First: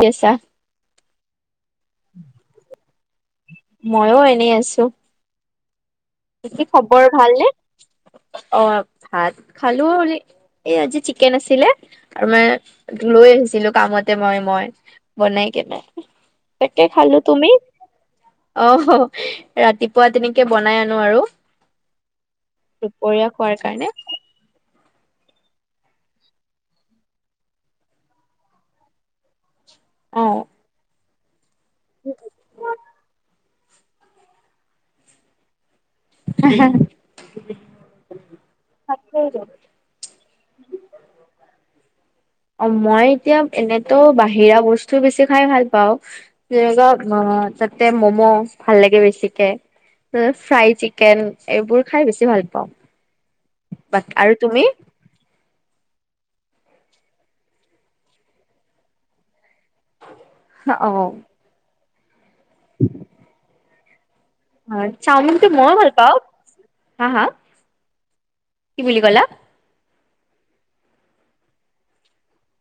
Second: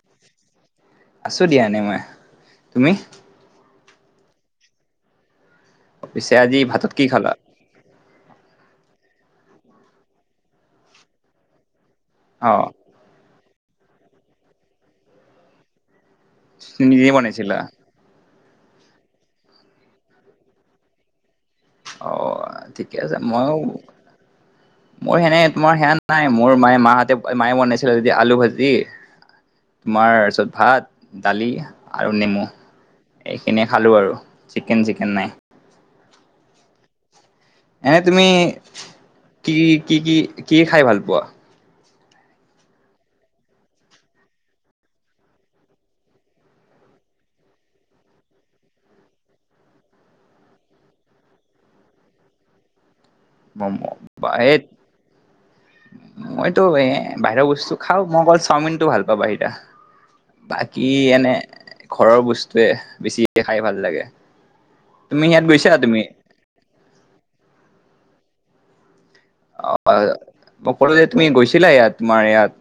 কি আছা আছো দিয়া এনে মই। তুমি? মইও এনেই আছো। পিছে আজি কি ভাতত খবৰ খালা? ভালনে? অ। ভাত খালো এ আজি চিকেন আছিলে আৰু অঁ মানে লৈ আহিছ- ছিলো কামতে মই মই বনাই কেনে তুমি তাকেই নিজে খালো। তুমি? বনাইছিলা? অ ৰাতিপুৱা তেনেকে বনাই আনো আৰু। অ ঠিকে আছে দুপৰীয়া খোৱাৰ মইও কাৰণে মোৰ সেনে তোমাৰ নাই মোৰ মায়ে মাহঁতে মায়ে বনাইছিলে তে আলু ভাজি তোমাৰ অ ভাত। দালি আৰু নেমু এইখিনিয়ে খালোঁ আৰু চিকেন চিকেন নাই। হে হে। এনে তুমি কি কি কি কি খাই ভাল পোৱা। অ মই এতিয়া এনেতো বাহিৰা বস্তু বেছি খাই ভাল পাওঁ যেনেকুৱা। অ তাতে মম' ভাল লাগে বেছিকে। ফ্ৰাই চিকেন এইবোৰ খাই বেছি ভাল পাওঁ। ম'ম বাক আৰু এ। তুমি মইতো এ বাহিৰৰ বস্তু খাওঁ মই অকল চাওমিনতটো ভাল পাওঁ বাহিৰা। বাকী অ এনে ঘৰৰ বস্তুৱে বেছি খাই ভাল লাগে। অ তুমি ইয়াত চাওমিনটো গৈছা মই ভাল তুমি পাওঁ হা হা কি বুলি কলা। অ মই অকলে তুমি গৈছিলা ইয়াত তোমাৰ ইয়াত।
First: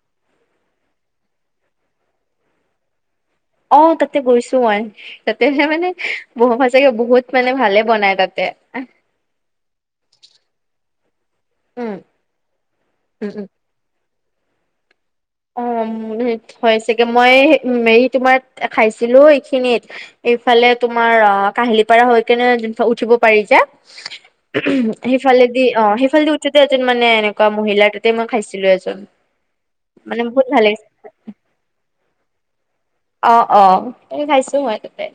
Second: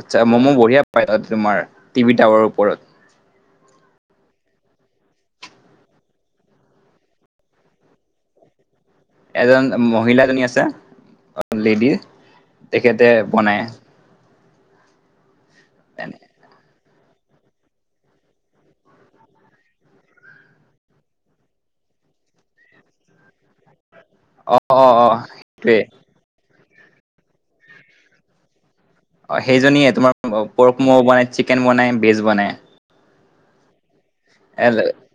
আচ্ছা মম বঢ়িয়া পায় তোমাৰ টিভি টাৱাৰৰ ওপৰত। অ তাতে গৈছো মই তাতে মানে বু বহুত মানে ভালে বনাই তাতে। [unintelligible] এজন মহিলা জনী আছে। লেডি উম, তেখেতে উম, বনাই। অহ। হয় চাগে মই হেৰি তোমাৰ খাইছিলো এইখিনিত এইফালে তোমাৰ অ। কাহিলীপাৰা হৈ কেনে যো উঠিব পাৰি যে অ অ অ সেইফালেদি সেইটোৱে অ সেইফালেদি। এজন মানে এনেকুৱা মহিলা ততেই মই খাইছিলো এজন। অ সেইজনী মানে তোমাৰ বহুত ভাল লাগিছে। পৰ্ক ম বনাই চিকেন বনাই ভেজ বনাই। অ অ হে খাইছো মই তাতে।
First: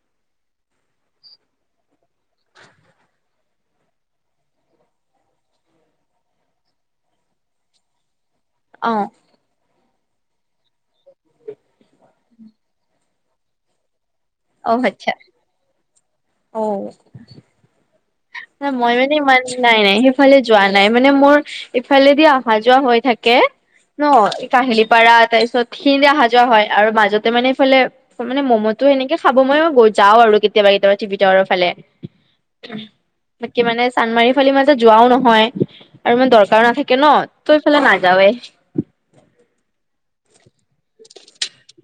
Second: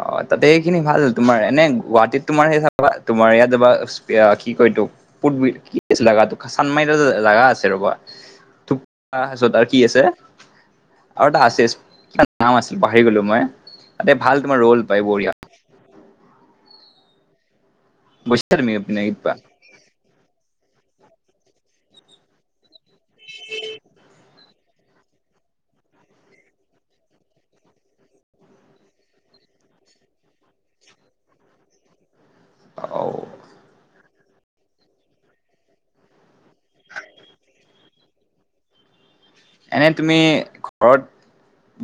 অ তাতে খিনি ভাল তোমাৰ এনে গুৱাহাটীত তোমাৰ সেই চাবা তোমাৰ ইয়াত যাবা কি কয় তো। কি আছিল জা চানমাৰিত জাগা আছিল ৰ'বা। অ' থোপকা কি আছে আৰু এটা আছে নাম আছিল পাহ। আহি গলো মই তাতে ভাল তোমাৰ অ' ৰল পাই আচ্ছা বঢ়িয়া অ গৈছা তুমি মই এইপিনে মানে কিবা ইমান নাই নাই সেইফালে যোৱা নাই মানে মোৰ ইফালেদি অহা যোৱা হৈ থাকে ন কাঁহিলিপাৰা তাৰ পিছত সি দে অহা যোৱা হয় আৰু মাজতে মানে এইফালে মানে ম'ম'তো সেনেকে খাব ম মই যাওঁ আৰু কেতিয়াবা কেতিয়াবা ভিতৰৰ ফালে অ বাকী মানে চান্মাৰি ফালে ইমান এটা যোৱাও নহয় আৰু মানে দৰকাৰ। নাথাকে ন ত এইফালে নাযাৱে। এনে তুমি ঘৰত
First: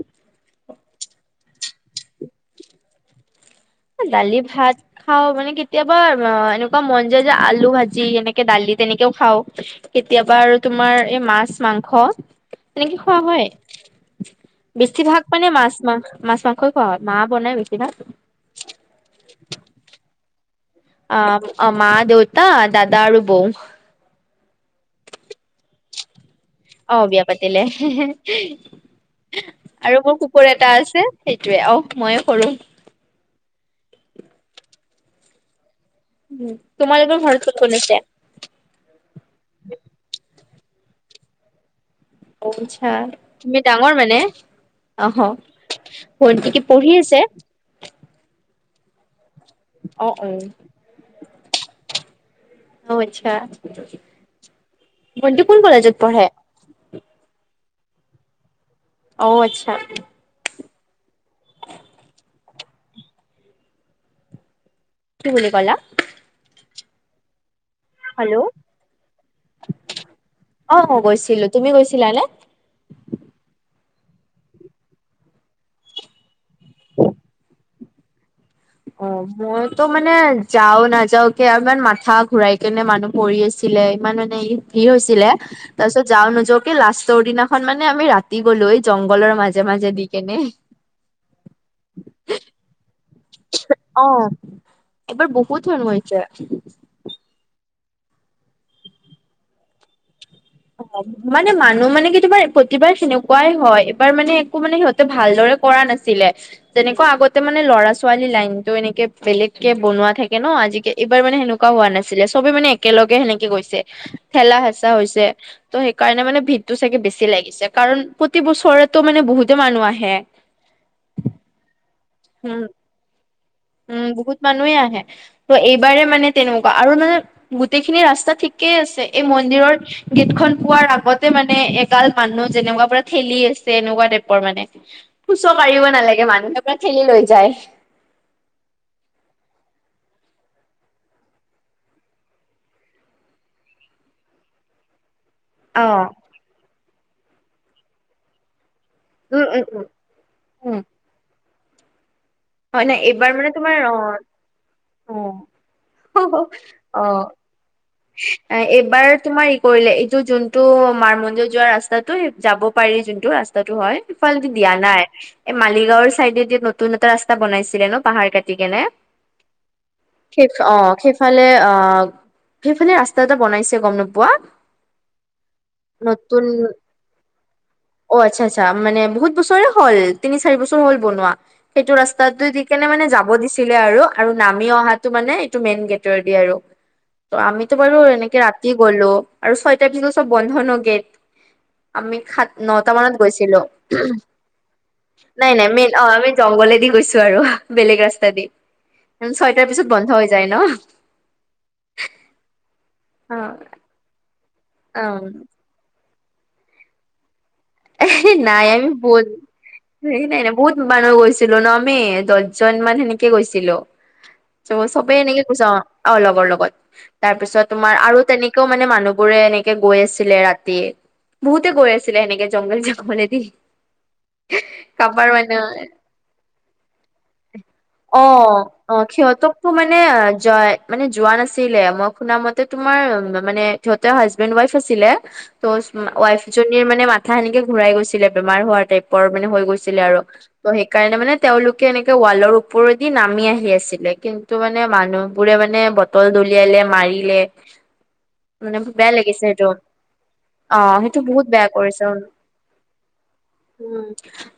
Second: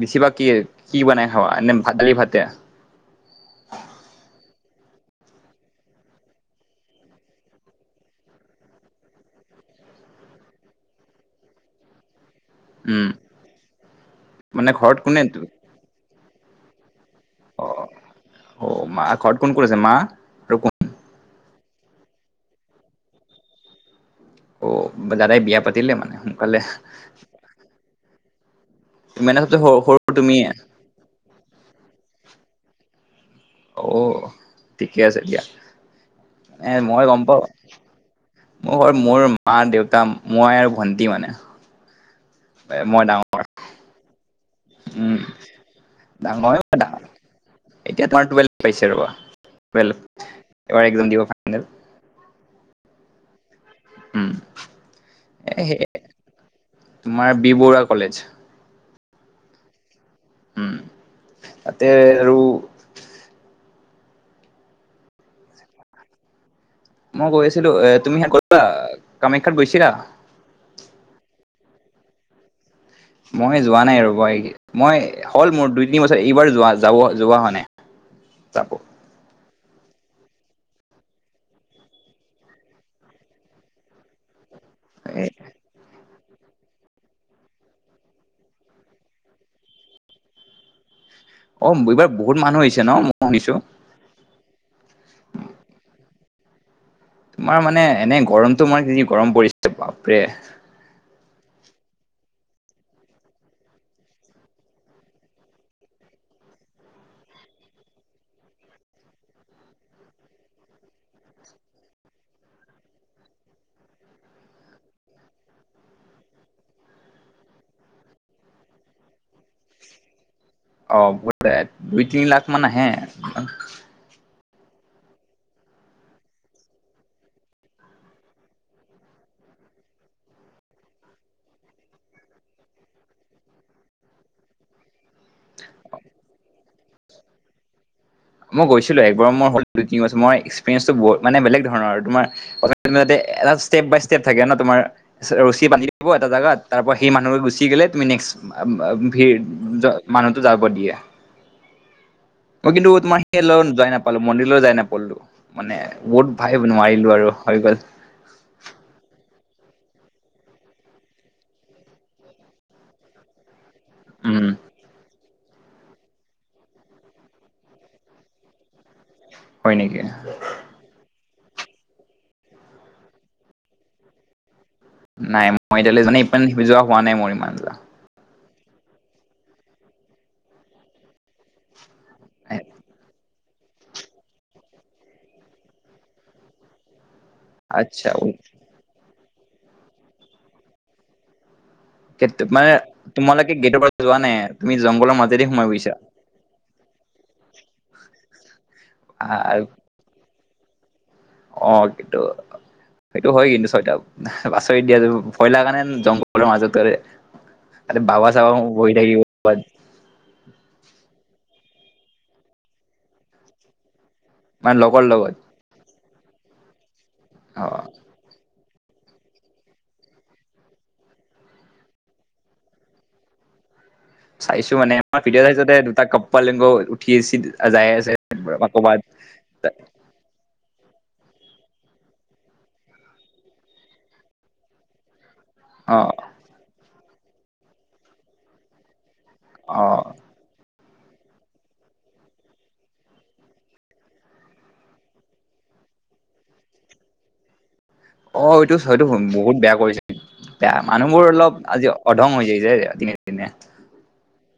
বেছিভাগ। কি কি বনাই খাবা এ ভাত নে দালি ভাতে। দালি ভাত খাওঁ মানে কেতিয়াবা এনেকুৱা মন যায় যে আলু ভাজি এনেকে দালি। তেনেকেও খাওঁ কেতিয়াবা আৰু তোমাৰ এই মাছ মাংস। এনেকে উম খোৱা হয় মানে ঘৰত কোনে বেছিভাগ মানে মাছ মা মাছ মাংসই খোৱা হয়। মা বনাই অ বেছি ভাগ। অ মা ঘৰত কোন কোন আছে। কোন অ অ মা দেউতা দাদা আৰু বৌ। অ দাদাই বিয়া পাতিলে মানে। সোনকালে অ বিয়া পাতিলে। তুমি মানে চবচে সৰু আৰু সৰু মোৰ তুমিয়ে কুকুৰ এটা আছে সেইটোয়ে অহ মইয়ে সৰু। অ ঠিকে আছে দিয়া। এ মই তোমালোকৰ গম পাওঁ ঘৰত কোন কোন আছে মোৰ ঘৰত মোৰ মা দেউতা। মই আৰু ভণ্টি মানে। আচ্ছা মই ডাঙৰ তুমি ডাঙৰ মানে। উম আহ ভণ্টি কি পঢ়ি আছে। পাইছা ৰবা অ অ এবাৰ এক্সাম দিব ফাইনেল। অ আচ্ছা উম ভণ্টি কোন এ সেই কলেজত পঢ়ে তোমাৰ বি বৰুৱা কলেজ অ আচ্ছা উম আতে আৰু কি বুলি কলা মই গৈ আছিলো এ তুমিহে হেল্ল' কৰিবা কামাখ্যাত গৈছিলা? অ অ গৈছিলো তুমি গৈছিলানে? মই যোৱা নাই আৰু মই হ'ল মোৰ দুই তিনি বছৰ এইবাৰ যোৱা যাব যোৱা হোৱা নাই যাব অ মইতো মানে যাও নাযাও কে আৰু ইমান মাথা ঘূৰাই কেনে মানুহ পৰি আছিলে ইমান মানে ই ভিৰ এ হৈছিলে তাৰপিছত যাওঁ নোযাওকে লাষ্টৰ দিনাখন মানে আমি ৰাতি গ'লো এই জংঘলৰ মাজে মাজে দি কেনে [inaudible] অ এইবাৰ বহুত মানুহ হৈছে ন মই শুনিছো অ এইবাৰ বহুত মানুহ আহিছে। তোমাৰ মানে এনে গৰমটো মাৰ কি গৰম পৰিছে বাপৰে অ মানে মানুহ মানে কি তোমাৰ প্ৰতিবাৰ সেনেকুৱাই হয় এইবাৰ মানে একো মানে সিহঁতে ভালদৰে কৰা নাছিলে তেনেকুৱা আগতে মানে ল'ৰা ছোৱালী লাইনতটো এনেকে বেলেগ কে বনোৱা থাকে ন অ আজিকাল এইবাৰ মানে সেনেকুৱা হোৱা নাছিলে চবে মানে একেলগে সেনেকে গৈছে ঠেলা হেঁচা হৈছে ত' সেইকাৰণে মানে ভিৰটো চাগে বেছি লাগিছে কাৰণ প্ৰতি বছৰে মানে বহুতে মানুহ আহে অ বহুত দুই তিনি উম লাখমান আহে উম বহুত মানুহে আহে ত' এইবাৰ মানে তেনেকুৱা আৰু মানে গোটেইখিনি ৰাস্তা ঠিক ঠিকে আছে এই মন্দিৰৰ গেট খন পোৱাৰ আগতে মানে এগাল মানুহ যেনেকুৱা পৰা ঠেলি আছে এনেকুৱা টাইপৰ মানে ফুচ মাৰিব নালাগে মানুহে পৰা ঠেলি লৈ যায় মই গৈছিলো একবাৰ মই হ'ল দুই তিন বছৰ মই এক্সৰিয়েন্ঞ্চটো মানে বেলেগ ধৰণৰ আৰু তোমাৰ ষ্টেপ বাই ষ্টেপ থাকে ন তোমাৰ ৰছী অ বান্ধি দিব এটা জাগাত তাৰ পৰা সেই মানুহ গুচি গলে তুমি নেক্সট্ ভিৰ উম উম উম মানুহতো যাব উম দিয়ে। মই হয় কিন্তু নাই তোমাৰ এইবাৰ সেই মানে তোমাৰ যাই অ নাপালো মন্দিৰলৈ যাই নাপালো মানে বহুত ভাই নোৱাৰিলো আৰু হয় গল। এ এইবাৰ তোমাৰ ই কৰিলে এইটো যোনটো মাৰ মন্দিৰত যোৱা ৰাস্তাতটো যাব পাৰি যোনটো ৰাস্তা টো হয় উম ইফালেদি দিয়া নাই। এই মালিগাঁওৰ চাইডে যে নতুন এটা ৰাস্তা বনাইছিলে ন পাহাৰ কাটি কেনে হয় নেকি অ সেইফালে আহ সেইফালে ৰাস্তা এটা বনাইছে গম নোপোৱা। নাই মই এতিয়ালৈ মানে নতুন ইপমান যোৱা হোৱা নাই মোৰ ইমান অ আচ্ছা আচ্ছা মানে বহুত বছৰে হ'ল তিনি চাৰি বছৰ হ'ল বনোৱা সেইটো ৰাস্তাত দি কেনে মানে যাব দি ছিলে আৰু আৰু নামি অহাটো মানে এইটো মেইন গেটৰেদি আৰু ত আমিতো বাৰো আচ্ছা এনেকে ৰাতি গলো আৰু ছয়টাৰ পিছত চব বন্ধ ন গেত আমি সাত মানে নটা মানত তোমালোকে গৈছিলো গেটৰ পৰা যোৱা নাই তুমি জংঘলৰ মাজেদি নাই সোমাই নাই মেইন গৈছা অ আমি জংঘলে দি গৈছো আৰু বেলেগ ৰাস্তা দি ছয়টাৰ পিছত বন্ধ হৈ যায় ন অ কিন্তু সেইটো অ হয় কিন্তু ছয়টা, পচৰিত দিয়া অ জানো ভয় লগা জংঘল বল মাজতেৰে [unintelligible] এ নাই আমি বল নাই নাই বহুত মানুহ গৈছিলো ন মে দহজন মান সেনেকে গৈছিলো ত মানে লগৰ চবে লগত এনেকে কৈছা অ লগৰ লগত তাৰপিছত অ তোমাৰ আৰু তেনেক কও মানে মানুহ বোৰে এনেকে গৈ আছিলে ৰাতি বহুতে গৈ আছিলে সেনেকে জংগল জংঘলেদি চাইছো মানে আমাৰ কাৰোবাৰ ভিডিঅ চাইছো মানে দুটা কপাল লিংগ উঠি যায় আছে কবাত সিহঁতকো মানে অ জয় মানে যোৱা নাছিলে মই শুনা মতে তোমাৰ মানে সিহঁতেৰ হাজবেণ্ড ৱাইফ আছিলে ত' অ ৱাইফ জনীৰ মানে মথা সেনেকে ঘূৰাই গৈছিলে বেমাৰ হোৱাৰ টাইপ পৰ মান হৈ অ গৈছিলে আৰু ত সেইকাৰণে মানে তেওঁলোকে এনেকে ৱালৰ ওপৰেদি নামি আহি আছিলে কিন্তু মানে মানুহ বোৰে মানে বটল দলিয়ালে মাৰিলে অ এইটো মানে হয়টো বেয়া লাগিছে বহুত সেইটো বেয়া কৰিছে বেয়া অ সেইটো মানুহবোৰ বহুত অলপ বেয়া আজি কৰিছে অধং হৈ যায়ছে দিনে দিনে। উম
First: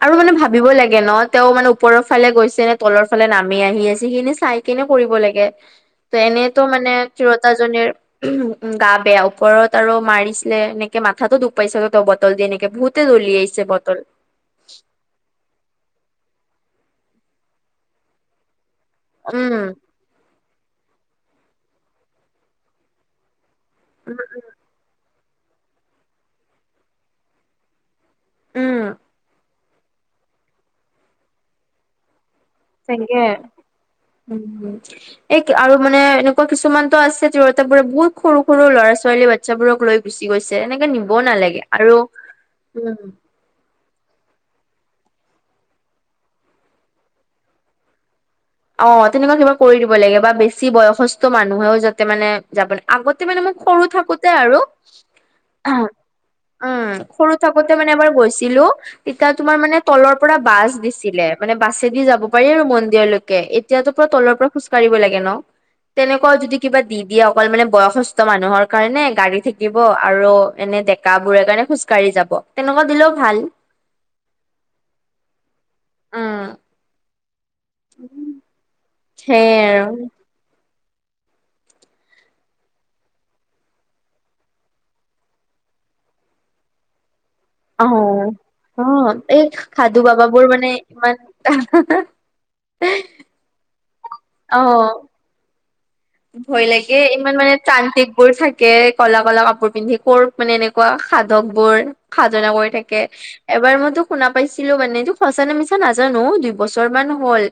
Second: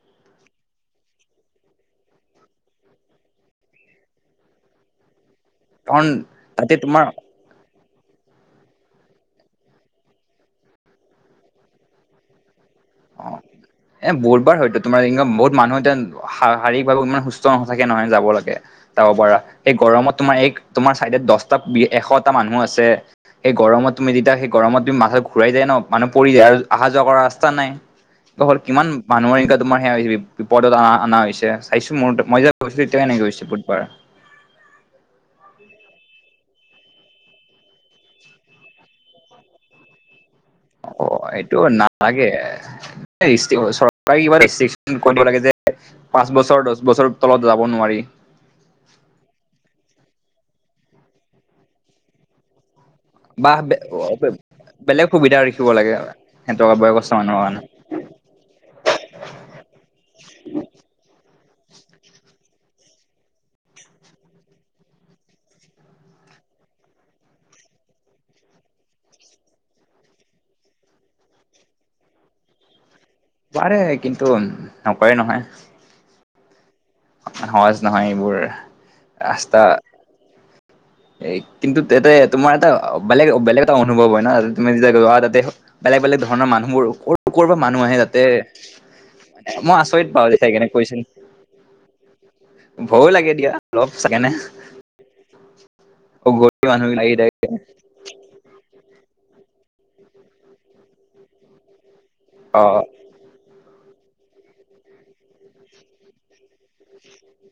আৰু মানে ভাবিব লাগে ন তেওঁ মানে ওপৰৰ ফালে গৈছে নে তলৰ ফালে নামি আহি আছে সেইখিনি চাই কি নে কৰিব লাগে কাৰণ ত এনেইতো তাতে মানে তোমাৰ তিৰোতাজনীৰ উম গা বেয়া ওপৰত আৰু মাৰিছিলে এনেকে মাথাতটো দুখ পাইছে ত বটল দি এনেকে বহুতে অ দলিয়াইছে বটল এ বহুবাৰ হয়তো তোমাৰ বহুত মানুহ এতিয়া। শাৰীকভাৱে ইমান সুস্থ নাথাকে নহয় যাব লাগে যাব পৰা উম এই গৰমত তোমাৰ এই তোমাৰ চাইডত দহটা এশটা মানুহ আছে সেই গৰমত তুমি উম যেতিয়া সেই গৰমত তুমি মা ঘূৰাই যায় ন মানুহ পৰি যায় আৰু অহা যোৱা কৰা ৰাস্তা নাই হল উম কিমান মানুহৰ এ তোমাৰ সেয়া হৈছে বিপদত অ অনা হৈছে চাইছো মোৰ মই যে গৈছিলো তেতিয়া চাগে এনেকে হৈছে বুধবাৰ। উমম এই আৰু মানে এনেকুৱা কিছুমানতো আছে য ত বোৰে বহুত সৰু ল'ৰা ছোৱালী বাচ্ছাবোৰক লৈ গৈছে এনেকে অ নিব এইটো নালাগে আৰু নালাগে উম চৰকাৰে কিব কৰিবলাগে যে পাঁচ বছৰ দহ বছৰ তলত যাব নোৱাৰি অ তেনেকুৱা কিবা কৰি দিব লাগে বা বেছি বয়সস্থ মানুহেও যাতে মানে যাব আগতে মানে মোক বাহ সৰু থাকোতে বে আৰু বেলেগ সুবিধা ৰাখিব লাগে সিহঁতৰ উম বয়সস্থ সৰু মানুহৰ কাৰণে থাকোতে মানে এবাৰ গৈছিলো তেতিয়া তোমাৰ মানে তলৰ পৰা বাছ দিছিলে মানে বাছেদি যাব পাৰি আৰু মন্দিৰলৈকে এতিয়াতো পুৰা তলৰ পৰা খোজকাঢ়িব লাগে ন তেনেকুৱাও যদি কিবা দি দিয়ে অকল মানে বয়সস্থ মানুহৰ কাৰণে গাড়ী থাকিব আৰু এনে ডেকা বোৰৰে কাৰণে খোজকাঢি যাব তেনেকুৱা দিলও পাৰে কিন্তু নকৰেই নহয় উম সহজ নহয় এইবোৰ সেইয়ে আৰু এ কিন্তু তাতে তোমাৰ এটা বেলেগ বেলেগ এটা অনুভৱ হয় ন তুমি যেতিয়া যোৱা তালে তাই বোলে ধৰণ মানুহবোৰ কৰ পৰা মানুহ আহে আৰু তাতে অ অ এই মই সাধু আচৰিত বাও বাবাবোৰ চাই মানে কেনে কৈছিল ইমান ভয়ো লাগে দিয়া অলপ চাইকেনে অ অঘৰী ভয় মানুহ লাগে লাগি ইমান থাকে মানে তান্তিক বোৰ থাকে কলা কলা কাপোৰ পিন্ধি কৰ মানে এনেকুৱা সাধক বোৰ সাধনা অ কৰি থাকে এবাৰ মইতো শুনা পাইছিলো মানে এইটো সঁচানে মিছা নাজানো দুই বছৰমান হ'ল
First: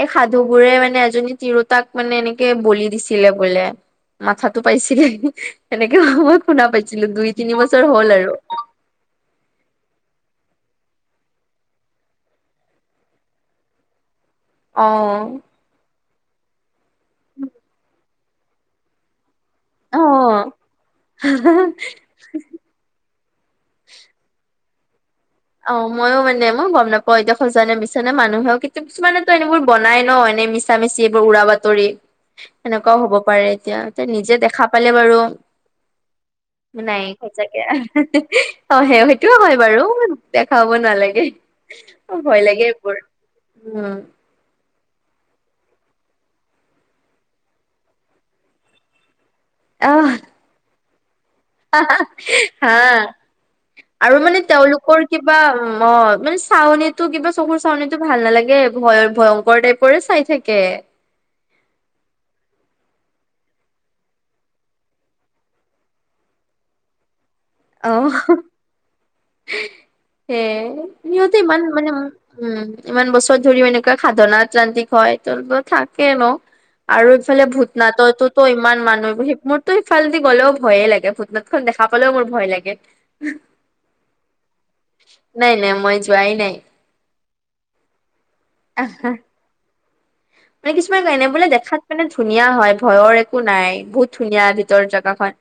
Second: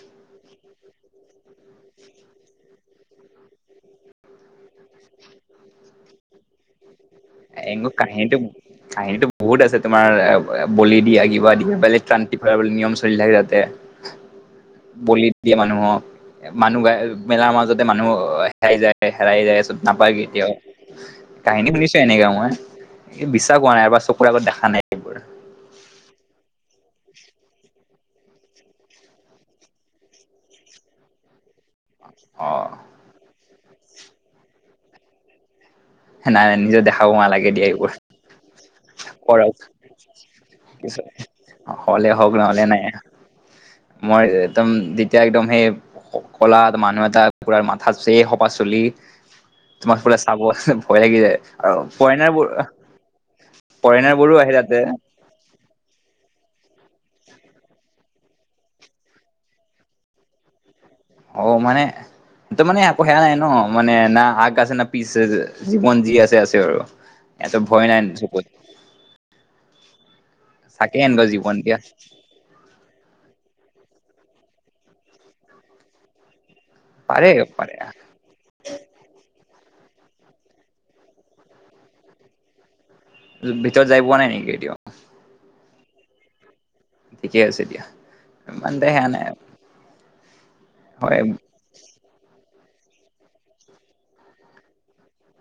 এই সাধু বোৰে মানে এজনী তিৰোতাক মানে এনেকে বলি দিছে ছিলে বোলে মাথাতো পাইছিলে সেনেকে মই শুনা পাইছ এ কাহিনীটো কাহিনীটো বহুত আছে তোমাৰ বলি দিয়া কিবা দিয়া বেলেগ ক্ৰান্তি ভৰা নিয়ম চলি থাকে তাতে অ বলি দিয়ে মানুহক মানুহ গ মেলাৰ মাজতে মানুহ হেৰাই যায়। হেৰাই যায় ছ অ নাপাই কেতিয়া কাহিনী হুনিছো এনেকে মই বিশ্বাস হোৱা নাই এবাৰ চকুৰ আগত দেখা নাই এইবোৰ। অ মইও মানে মই গম নাপা হয় এতিয়া সঁচানে মিছানে মানুহেও কিন্তু কিছুমানেতো এনেবোৰ বনাই ন এনে মিছা মিছি এইবোৰ উৰা বাতৰি অ সেনেকুৱাও হব পাৰে, এতিয়া এ নিজে দেখা পালে বাৰু নাই নিজে নাই দেখা পোৱা নালাগে সচাকে দিয়া এইবোৰ। অ সেই সেইটোও হয় কৰক বাৰু। দেখাব নালাগে, হলে হওক ভয় নহলে লাগে নাই এইবোৰ উম। মই একদম যেতিয়া একদম সেই কলাত মানুহ এটা কুকুৰাৰ মাথা চ এই সপা চুলি- তোমাকবোলে চাব ভয় লাগি যায়। আৰু হাহ হাহ ফৰেনাৰ বোৰ হা। ফৰেনাৰ আৰু বোৰো মানে আহে তাতে তেওঁলোকৰ কিবা অ মানে চাৱনি ত কিবা চকুৰ চাউনটো ভাল নালাগে, ভয় ভয়ংকৰ টাইপৰে চাই থাকে। অঔ মানে, তো মানে একো সেয়া নাই ন, মানে না আগ আছে না পিচ আছে, জীৱন যি আছে আছে আৰু। ইয়াতো ভয় নাই ন সপত সে এনেকুৱা সিহঁতে জীৱন ইমান দিয়া মানে উম ইমান বছৰ ধৰিম এনেকুৱা - সাধনা ক্লান্তিক হয়, তো থাকে ন। আৰু পাৰে ইফালে পাৰে ভূতনাথতো ইমান মানুহ সেই মোৰ ত স ইফালেদি গ'লেও ভয়ে লাগে, ভূটনাথখন দেখা পালেও মোৰ ভয় লাগে। ভিতৰত যাই পোৱা নাই নেকি কেতিয়াও? নাই নাই মই যোৱাই নাই। থিকেই আছে দিয়া বাদ দে সেয়ানে মানে কিছুমান এনে বোলে দেখাত মানে ধুনীয়া হয়, ভয়ৰ একো নাই, বহুত ধুনীয়া ভিতৰ জেগা খন।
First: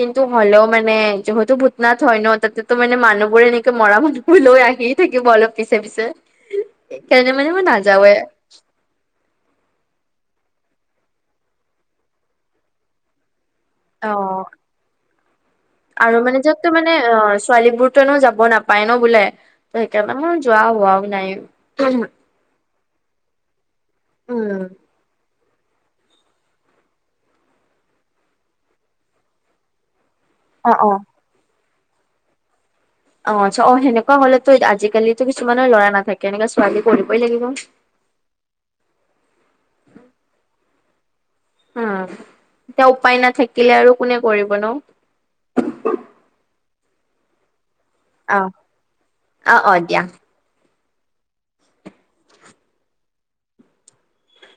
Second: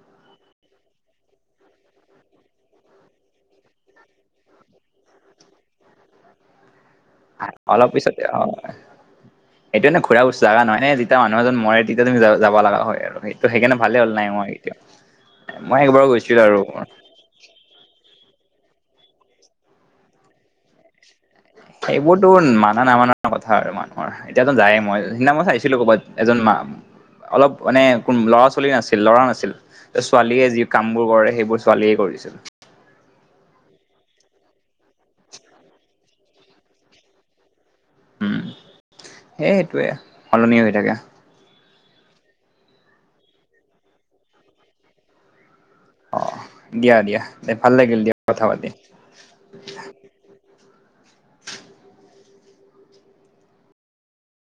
কিন্তু হ'লেও মানে যিহেতু ভূটনা হয় ন, তাতে তো মানে মানুহবোৰে এনেকে মৰা মানব লৈ আহিয়ে থাকিব অলপ পিছে পিছে। সেইকাৰণে মানে মই অলপ নাযাওৱে পিছতে আও এইটো এ ঘুৰা বস্ত জাগা নহয়ে, যেতিয়া মানুহ এজন মৰে তেতিয়া তুমি যাব লগা হয় আৰু সেইটো। ত' সেইকাৰণে ভালে হ'ল নাই অ মই এতিয়া। মই একবাৰ আৰু মানে গৈছিলো যাক তো মানে অ ছোৱালী বোৰনো যাব নাপ- পাই ন বোলে, ত সেইকাৰণে মই যোৱা হোৱাও নাই। সেইবোৰতো মানা নামানা কথা আৰু মানুহৰ এতিয়াতো উম যায়, মই সিদিনা মই চাইছো। ছিলো ক'ৰবাত এজন মা অলপ মানে কোন ল'ৰা ছোৱালী নাছিল ল'ৰা নাছিল, ছোৱালীয়ে যি অ অ কামবোৰ কৰে সেইবোৰ ছোৱালীয়ে কৰিছিল। অ আচ্ছা অ সেনেকোৱা হলেতো আজিকালিতো কিছুমানৰ ল'ৰা নাথাকে এনে ছোৱালী কৰিবই লাগিব। উম, সেই সেইটোয়ে সলনি হৈ থাকে। উম, এতিয়া উপায় নাথাকিলে আৰু কোনে কৰিব ন। [unintelligible] দিয়া দিয়া দে ভাল লাগিল দিয়া অ কথা পাতি। অ অ দিয়া